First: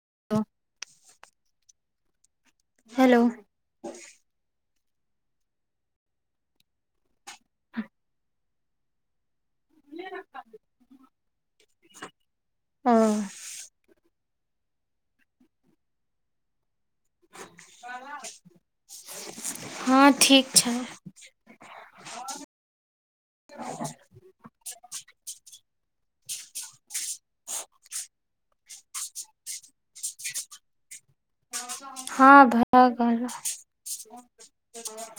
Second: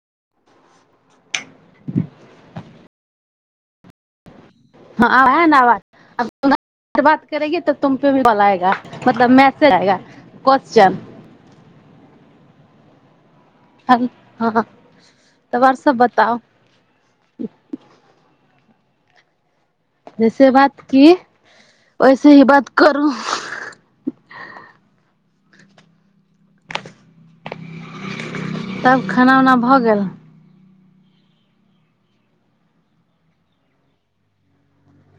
[inaudible] Hello. [unintelligible] ह। ह हँ त आर सब बताउ। [unintelligible] [unintelligible] ठीक जैसे छै बात की वैसे ही बात करू। [unintelligible] तब खाना उना भऽ गेल। हँ भरा गेल।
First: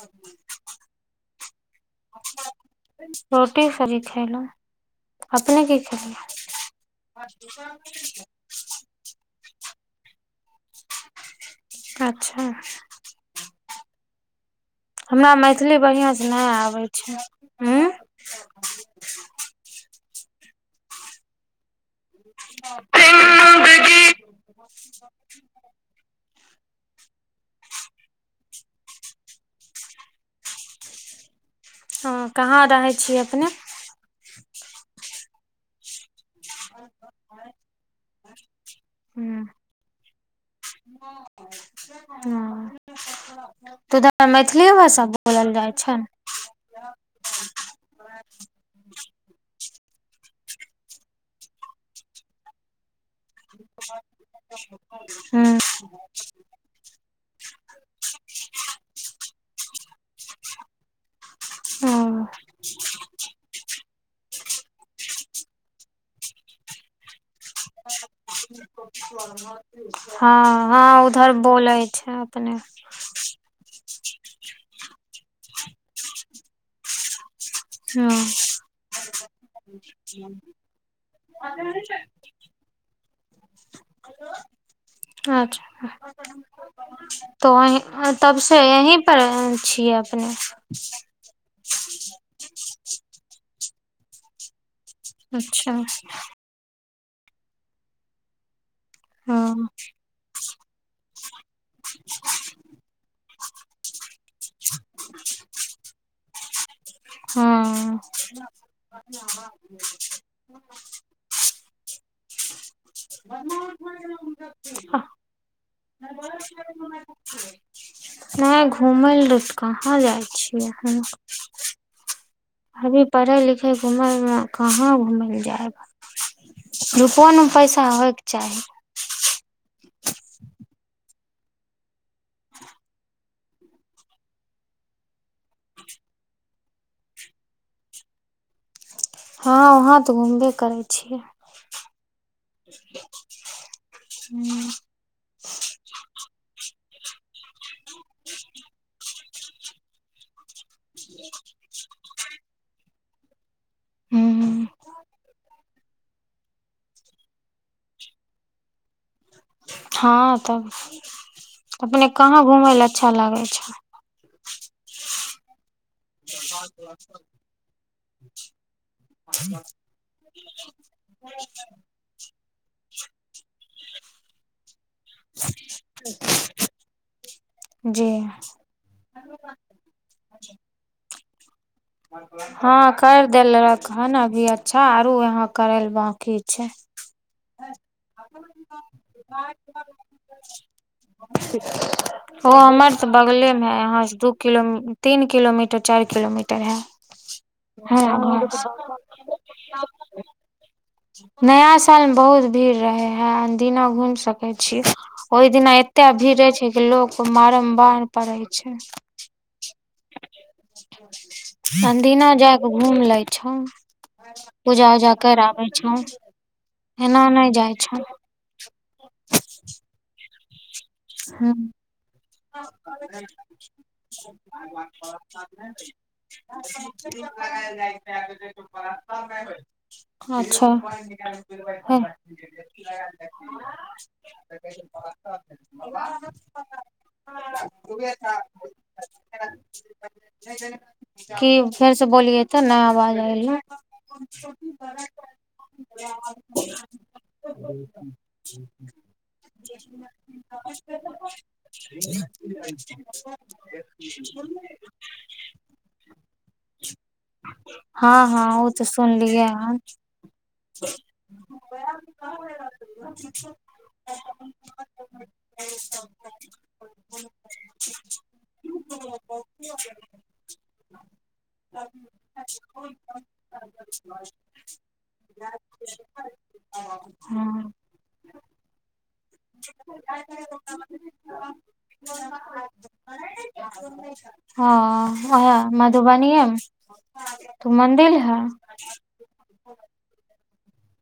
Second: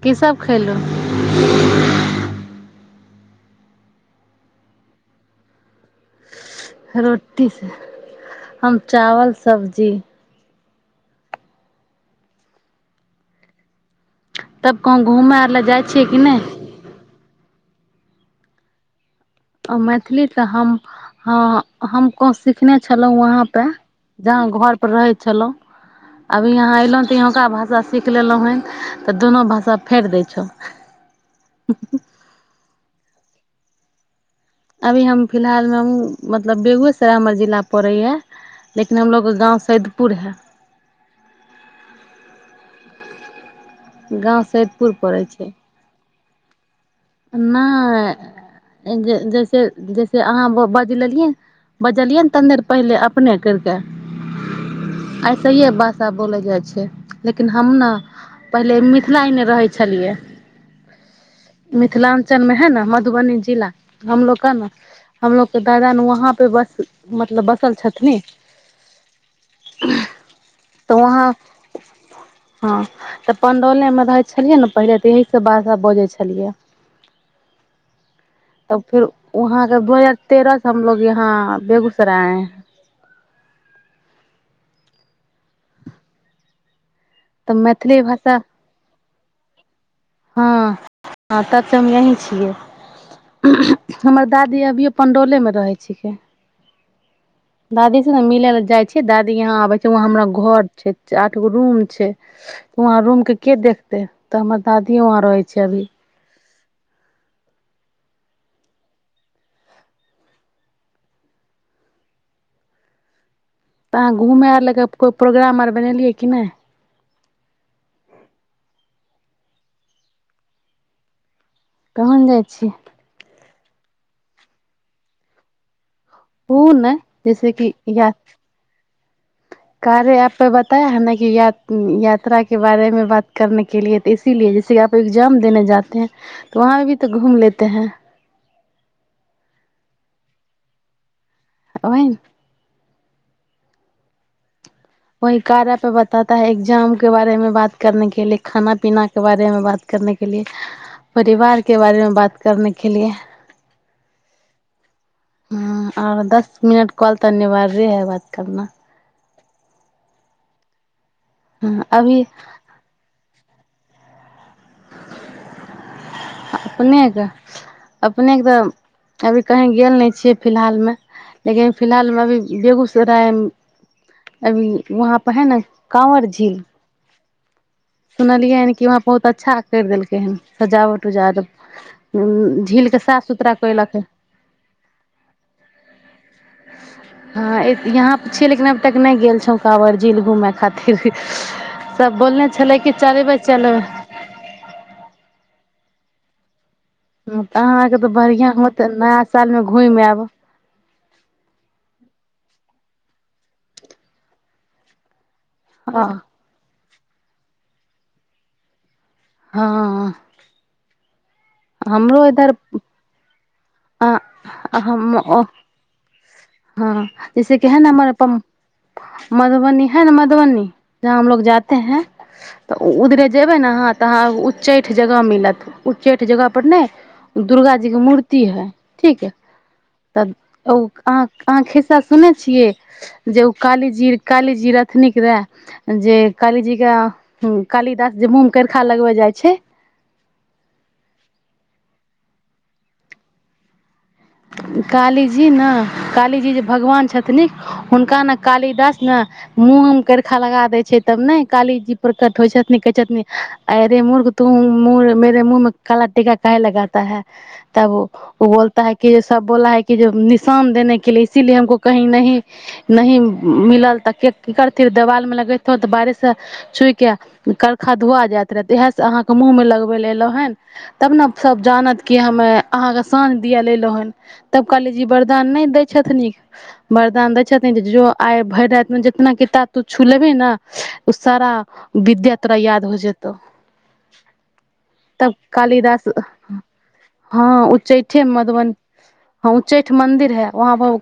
कीसभ खयलहुँ। रोटी सी खेलहु अपने की खेलियै। रोटी से हम चावल सबजी। अच्छा। तब कहूँ हमरा घूमय आर लए मैथिली जाइ छियै कि बढ़िआँसँ नहि आबै छै। हँ मैथिली तऽ हम हँ। हम कह सिखने छलहुँ वहाँपे जहाँ घरपर रहै छलहुँ अभी यहाँ अयलहुँ तऽ यहौँका भाषा सीख लेलहुँ हन तऽ दुनू भाषा फेटि दै छौ हँ कहाँ रहै छी अपने। अभी हम फिलहालमे हम। मतलब बेगूसराय हमर जिला पराये लेकिन हमलोग के हूँ गांव सैदपुर है। हँ तऽ तरा गाँव मैथिलीए सैदपुर भाषा पड़ै बोलल जाइ छै ने। [inaudible] नहि ज जैसे जैसे अहाँ बज लेलियै बजलियै ने तनि देर पहिले। अपने केलकै ऐसे हूँ ही भाषा बोले जाय छे लेकिन हम ने पहिले मिथिला एने रहै छलियै। हँ मिथिलाञ्चलमे है ने मधुबनी जिला। हमलोग के ने हमलोग के दादा ने वहाँ पे बस मत। बसल छथनि हँ त हँ वहाँ उधर बोलै छै अपने हँ पंडौल मे रहै छलियै ने पहिले तऽ यएह सब भष बजै छलियै। हँ [inaudible] तब फिर वहाँके दू हजार तेरह से हमलोग यहाँ बेगूसराय आए है [inaudible] अच्छा तऽ त मैथिली अह तब भाषा से यही। कर छिय। हँ तब त हम यहीं छी। [unintelligible] हमर दादी अभियो। पण्डौलेमे अच्छा रहै छिकै दादी सु ने मिल ल जाइ छी। दादी यहाँ हँ आबे छै वहाँ हमरा घर। [unintelligible] एगो रूम छै वहाँ रूम के। के देखते तऽ। त दिय वहाँ रहै छै अभी। हँ। ह तऽ अहाँ घूमय आर लए कऽ कोइ प्रोग्राम आर बनेलियै कि नहि। नहि घुमय ल लेलऽ कहाँ जाइ छियै हम। कहन जाइ छै। अभी पढ़ा लिखा। घुमयमे कहाँ घुमय लए जाय। ओ ने जैसे किी या। होयके [unintelligible] कार्य आपे बताय है न कि य यात्रा के बारेमे बात करने के लि तऽ इसीलिए जैसेप एग्जाम देने जाे है त वहाँ भी तऽ घूम लेते हैं। हँ वहाँं तऽ घूमबे करै छियै। ओ। हू वहि कारा पे बता है एग्जाम के बारेमे बात। कर के लि खाना पीना। के बारे में बात करने के लिए। परिवार के बारेमे बात करनेके। के लिए। हूम। ह आओर दस मिनट कॉल तऽ अनिवार्य है बात करना। हँ तब। हँ अपने अभी कहाँ घुमय ल अच्छा लागै छै। अपनेके अपनेके तऽ अभी कहीँ गेल नहि छियै फिलहालमे लेकिन फिलहालमे अभी। बेगूसरायमे अभी। वहाँ परे है न कांवर झील। जी सुनलियै हन कि वहाँ बहुत अच्छा करि देलकै हन सजावट उजाव। हँ कर देल रह हन अभी अच्छा आर यहा करे ल बकी। हँ यहाँ पर छियै लेकिन अब तक नहि गेल छौ काँवर झील घूमय खातिर सब बोलने छलै कि हमर तऽ चलेबै बगलेमे चलेबै हह तीन कमर चार किलोमीटर तऽह [inaudible] ह तऽ अहाँके तऽ बढ़िआँ होतै नया सालमे घुमि आयब नया सालमे बहुत भीड़ रहै हइ अदिना घुमि सकै छी ओहि दिना हँ एतेक भीर रहै छै लोक मारमबार पड़ै छै हँ आ [unintelligible] अदीना जाय क घूम ले छी अ कर आबे छौ हँ एना नै जैसे की जाय है न छौ हमर अपन मधुबनी है ने मधुबनी जहा हम लोग हूँ जाे हैं तऽ उधरे जेबे ने अहा तहाँ उच्चैठ जगह मिलत उच्चैठ जगह पर ने दुर्गा जी के मूर्ति इ है ठीक हइ तब अच्छा ओ अहाँ खिस्सा ह सुनै छियै जे ओ कालीजी कालीजी रहथिनक रहाअ जे कालीजीके कालिदास जे मुूँह करखा लगबै जाइ छै की फेर से बोलिये तऽ न आवाज आयले काली जी ने काली जी जे भगवान छथिन हुनका ने कालिदास ने मुँह हुनकर खराब लगा देै छै तब ने काली जी प्रकट होइ छथिन कहै छथिन अ अरे मुूर्ख तू म मेे मुँह मे काला टीका के लगता है तब हँ ओ हँ बोलता तऽ है कि जे सब सुनलियै बोला हन है कि निशान देने के लि इसीलिए हमको कही न नह मिलल तऽ की करथि देवाल मे त बारिश से छुइ के करखा धुआ जात रहे इहे से अहाँ के मुंह में लगबे ल एलौ हेन तब ने सब जानत की हमे अहाँ के साँझ दिय ला एलहूँ तब कहली जी वरदान नहि दै छथिन वरदान दै छथिन जो आइ भरि रातिमे जेितना किताब तू छुलेबे ओ सारा विद्या तोरा याद हो जेतौ हँ तब ओह कालिदास मधुबनीए मे हँ तऽ मंदिर उच्चैठे है मधुबनी हँ उच्चैठ मंन्दिर हइ वहाँ ब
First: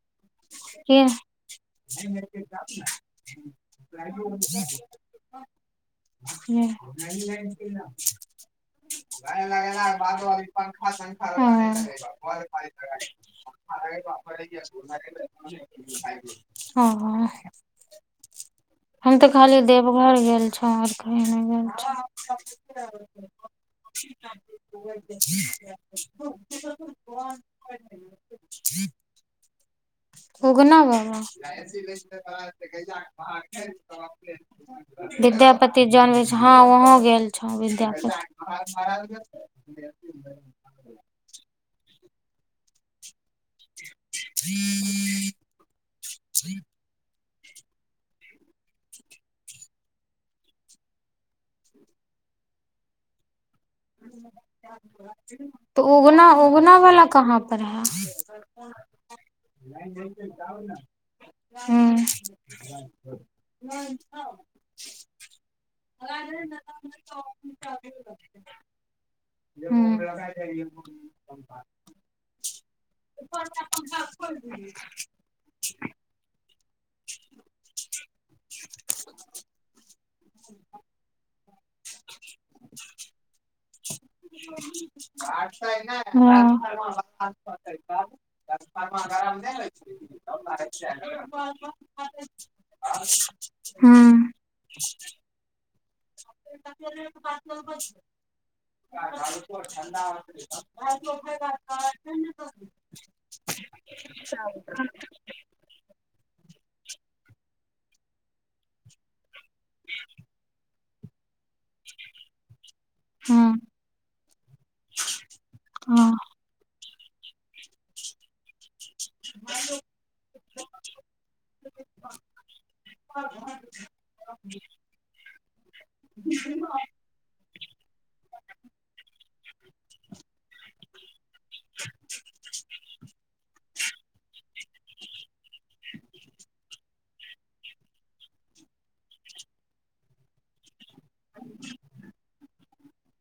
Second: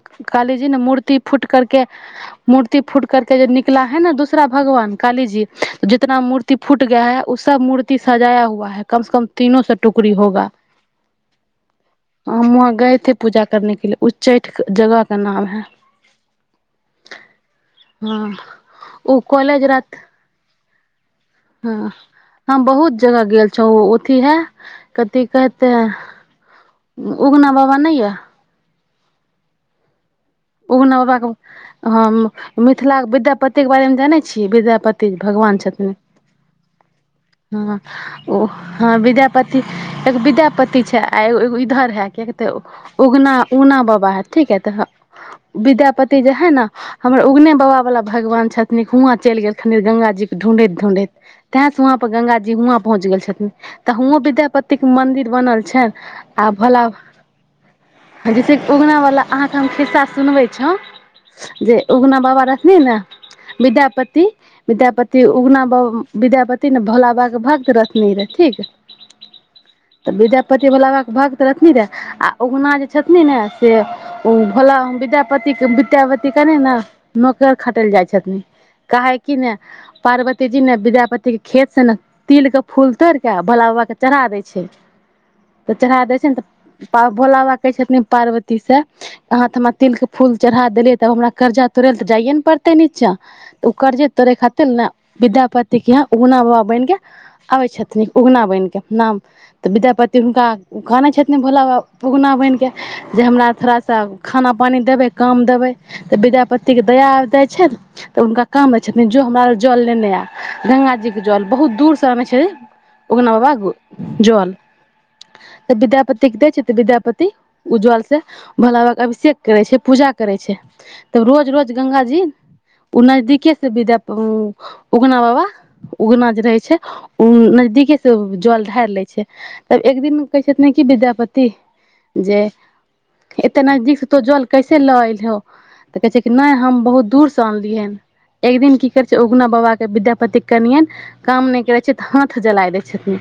की [unintelligible] ह गएथे पूजा करने के लिए उच्चैठ जगह का नाम है हँ हम ओ तऽ खाली कॉलेज रात देवघर गेल छौर हँ हम बहुत जगह गेल छौ ओथी हे कथि कहेते उगना बाबा नहि याए उगना बाबाे ह मिथिलाके विद्यापती बारेमे जानै छियै विद्यापति भगवान विद्यापति छथिन जानबै छै हँ वहों गेल छौ हँ ओ ह विद्यापति विद्यापति एगो विद्यापति छै आ एगो एगो इधर है कि याक उगना उगना बाबा ह ठीक हे तऽ विद्यापति जे है ने हमरो उगने बाबा बला भगवान छथिन हुआँ चलि गेलखिन गङ्गाजीके ढूँढैत ढूँढैत तेंसे वहाँपर गङ्गाज जी हुआं पहुँच गेल छथिन तऽ हुओं विद्यापति के मंदिर बनल तऽ छन उगना आ उगना भोला वाला कहाँ पर है बाबा जैसेेक उगना बाला अहाँके हम खिस्सा सुनवे छो जे हूँ उगना बाबा रहथिनी ने विद्यापति विद्यापति उगना बाबा विद्यापति ने भोला बा के भक्त रहथिनी रे ठीक हूँ तऽ विद्यापति भोला बाे भकत रहथिन रेह आ उगना जे छथिन ने से भोला बाबा विद्यापति के विद्यापति कने ने नौकर खटल जाय छथिन काहे की ने पार्वती जी ने विद्यापति के खेत से ने तिल के फूल तोड़िके भोला बाबाके चढ़ा दै छै तऽ चढ़ा दै छै ने तऽ भोला बाबा कहै छथिन पार्वती से अहाँ त हमरा तिल के फूल चढ़ा देलियै तब हमरा कर्जा तोड़ ल तऽ जाइयए ने पड़ते नीचा तऽ कर्जे हँ तोड़े खातिर ने विद्यापति ताँ उगना बाबा बनिके आबै छथिन उगना बनिकऽ नाम तऽ विद्यापति हुनका कहानै छथिन भोला बाबा उगना बनिके जे हमरा थोड़ा सा खाना पानी देबै काम देबे त विद्यापति के दया छै तऽ हुनका काम रहै छथिन हम जल लेने आ गंग जी जल बहुत दूर से आमे छ छै हूँ उगना बाबा जल हूँ हँ विद्यापति के दै छै तऽ विद्याप पति उज्ज्वल से भला भ अभिषेक करै छै पूजा करै छै तब रोज रोज गंग जी ओ नजदीके से विदा उगना बाबा उगना जे रहै छै ओ नजदीके से जल ढार ले छै तब एक दिन कहै छथिन विद्यापति जे नजदीक तो जल कैसे ल एल हौ तऽ कहै छै कि नहि हम बहुत दूर से अनलियहेन एक दिन की करे छैे उगना बाबा के विद्यापतिक कलियेनि काम नहि करै छै तऽ हाथ जलाय द छै छथिन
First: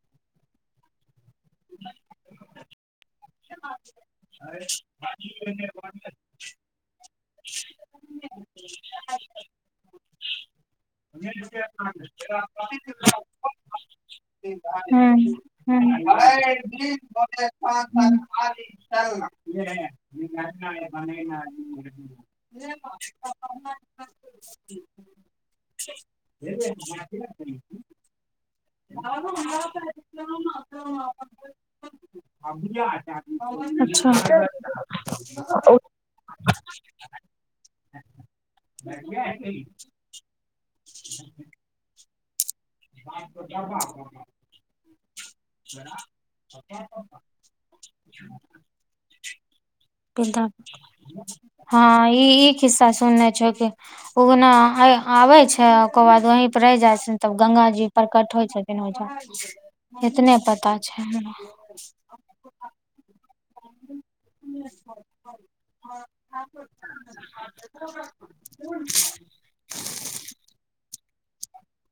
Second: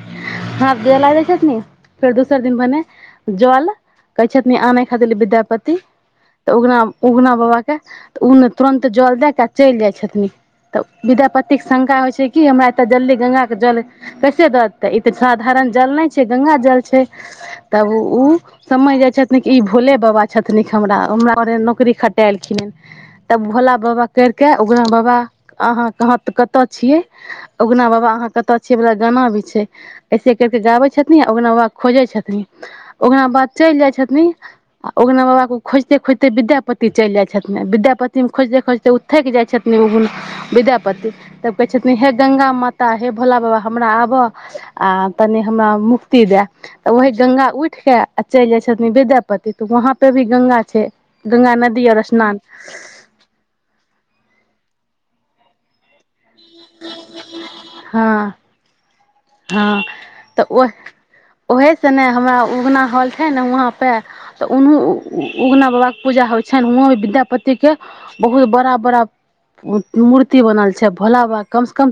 हँ द लागै छथि फेर दोसर दिन बने जल कहै छथिन आनय खातिर ल विद्यापति तऽ उगना उगना बाबाके तऽ ओ ने तुरन्त जल दए क चलि जाइ छथिन तऽ विद्यापतिके शंका होइ छै कि हमरा एतऽ जल्दी गंगा के जल कैसे द दे तै ई तऽ साधारण जल नहि छै गंगा जल छै तब उ समझ आ जाइ छथिन कि ई च भोले बाबा [inaudible] छथिन हमरा, हमरा ओरे नौकरी खट्टे अयलखिने तब भोला बाबा कैरके उगना बाबा अहाँ क हाथ कतते छिय उगना बाबा अहाँ कतते छिय बाला गाना भी छैय ऐसी करके गावैय छथिन उगना बाबा खोजैय छतनी उगना चलि जाय छथिन उगना बाबा के खोजिते खोजिते विद्यापति चलि जाइ छथिन ने विद्यापति मे खोजिते खोजिते उ थकि जाइ छथिन उगना पति तब कहै छथिन हे- गंगा माता तऽ हे भोला बाबा हमरा आबऽ आ तनि हमरा मुक्ति दए तऽ ओह गंगा उठिके आ चलि जाइ छथिन विद्यापति वहाँ पे भी गंगा छै गंगा नदी और हँ ई स्नान ई खिस्सा सुनने छो कि उगना आबे छै ओकर बाद वहीं पर रहै जाइन छ तऽ गंगााजी हँ प्रकट होइ छथिन हँ ओइजम एतने तऽ ओ पता छै हमरा छे ने वहाँ पे तऽ उनू उगना बाबा के पूजा होइ छ ने उहं भी विद्यापति के बहुत बड़ा बड़ा मूर्ति बनल छै छै भोला बाबा कम स कम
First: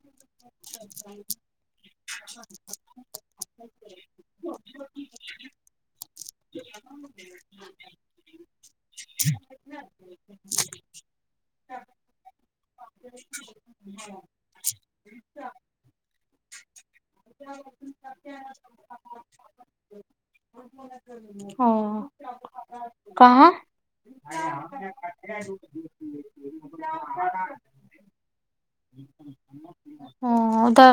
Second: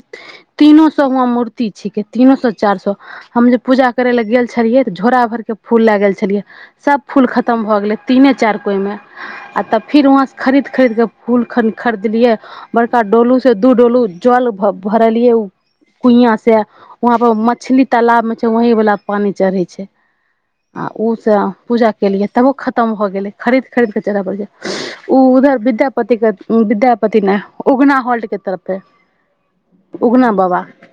तीनो सौ हुआ मूर्ति छिके तीनो सौ चार सौ हम जे पूजा करेले गेल छलियै त झोरा भर के फूल लए गेल छलियै सब फूल खतम भए गेले तीने चार कोई मे आ तब फिर वहां से खरीद खरीद के फूल खरीदलियै बड़का डोलू से दू डोलू जल भरलियै उ कुइयां से वहाँ पर मछली तालाब में छैय वहं वाला पानी चढ़े छैय आ उ से ओ पूजा केलियै तबो खत्म खतम भ गेलै कहाँ खरीद खरीद के चदा पड़ जा [inaudible] उ उधर विद्यापति के विद्यापति नै उगना हॉल्ट के तरफे उगना उ बाबा त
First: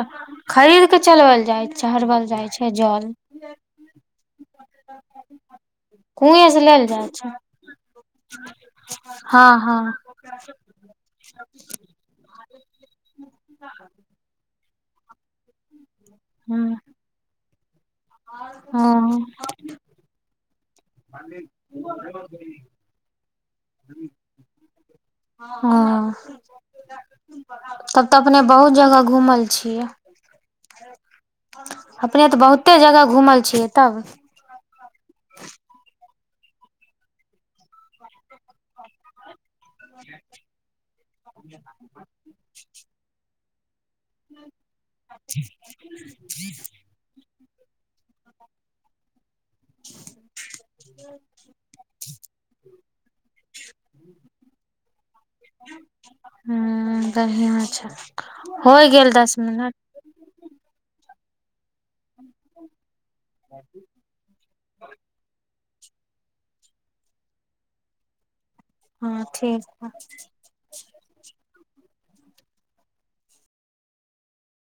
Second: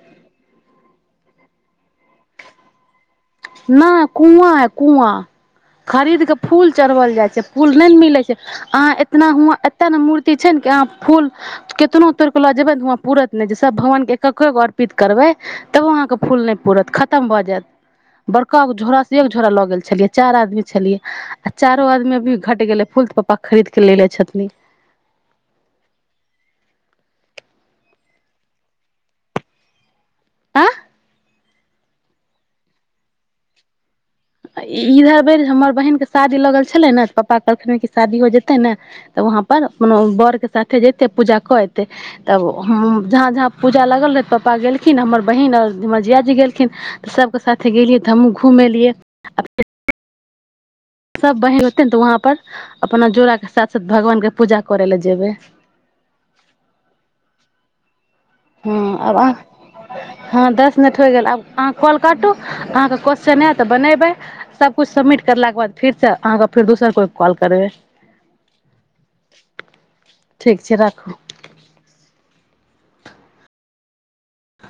खरीद के चलवल जाय छैय चरवल जाय छै जल न कुआँ हइ कुआँ खरीद के कुएं से फूल लेल चढ़वल जाइ छै फूल नहि ने मिलै [inaudible] अहाँ एतना हुआ हँ हँ एते ने मूर्ति छैय ने कि अहाँ फूल केतनो तोर के लऽ जेबै ने हुआं पूरत नहि जे सब भगवान के एक्कके गो अर्पित करबै तबो अहाँके फूल नहि हँ पुरत खतम भऽ जायत बड़का गो झोड़ा से एक हँ झोड़ा लऽ गेल छलियै चार आदमी छलिय आ चारो आदमी अभी घट गेलै फूल त खरीदके ले छथिन हँ तब तऽ अपने बहुत जगह घुमल छियै आँ आ [inaudible] अपने तऽ बहुते जगह घुमल छियै तब इधर बेर हमर बहिनके शादी लगल छलै ने पपा कहलखिन कि शादी हो जेतै ने तऽ वहाँं बर के साथे जते पूजा कर एते तब जहाँ जहाँ जा लागल रहै पपा गेलखिन हमर बहिन आर हमर जिया जी गेलखिन तऽ सब ओ साथे गेलै तऽ हमहुँ घूम एलियै अब ह [inaudible] सभ बहीन होतै ने तऽ वहाँपर अपना जोड़ाके साथ साथ भगवानके पूजा करय लए जेबै ह बढ़िआँ छै होइ हूँ गेल दस मिनट अहाँ दस मिनट हो गेलब अहाँ कॉल काटू अहाँके क - चने तऽ बनेबै सबकुछु सबिट करलाके बाद फेरसँ अहाँके फेर दोसर कोइ कॉल करबै हँ ठीक ठीक छै राखू हइ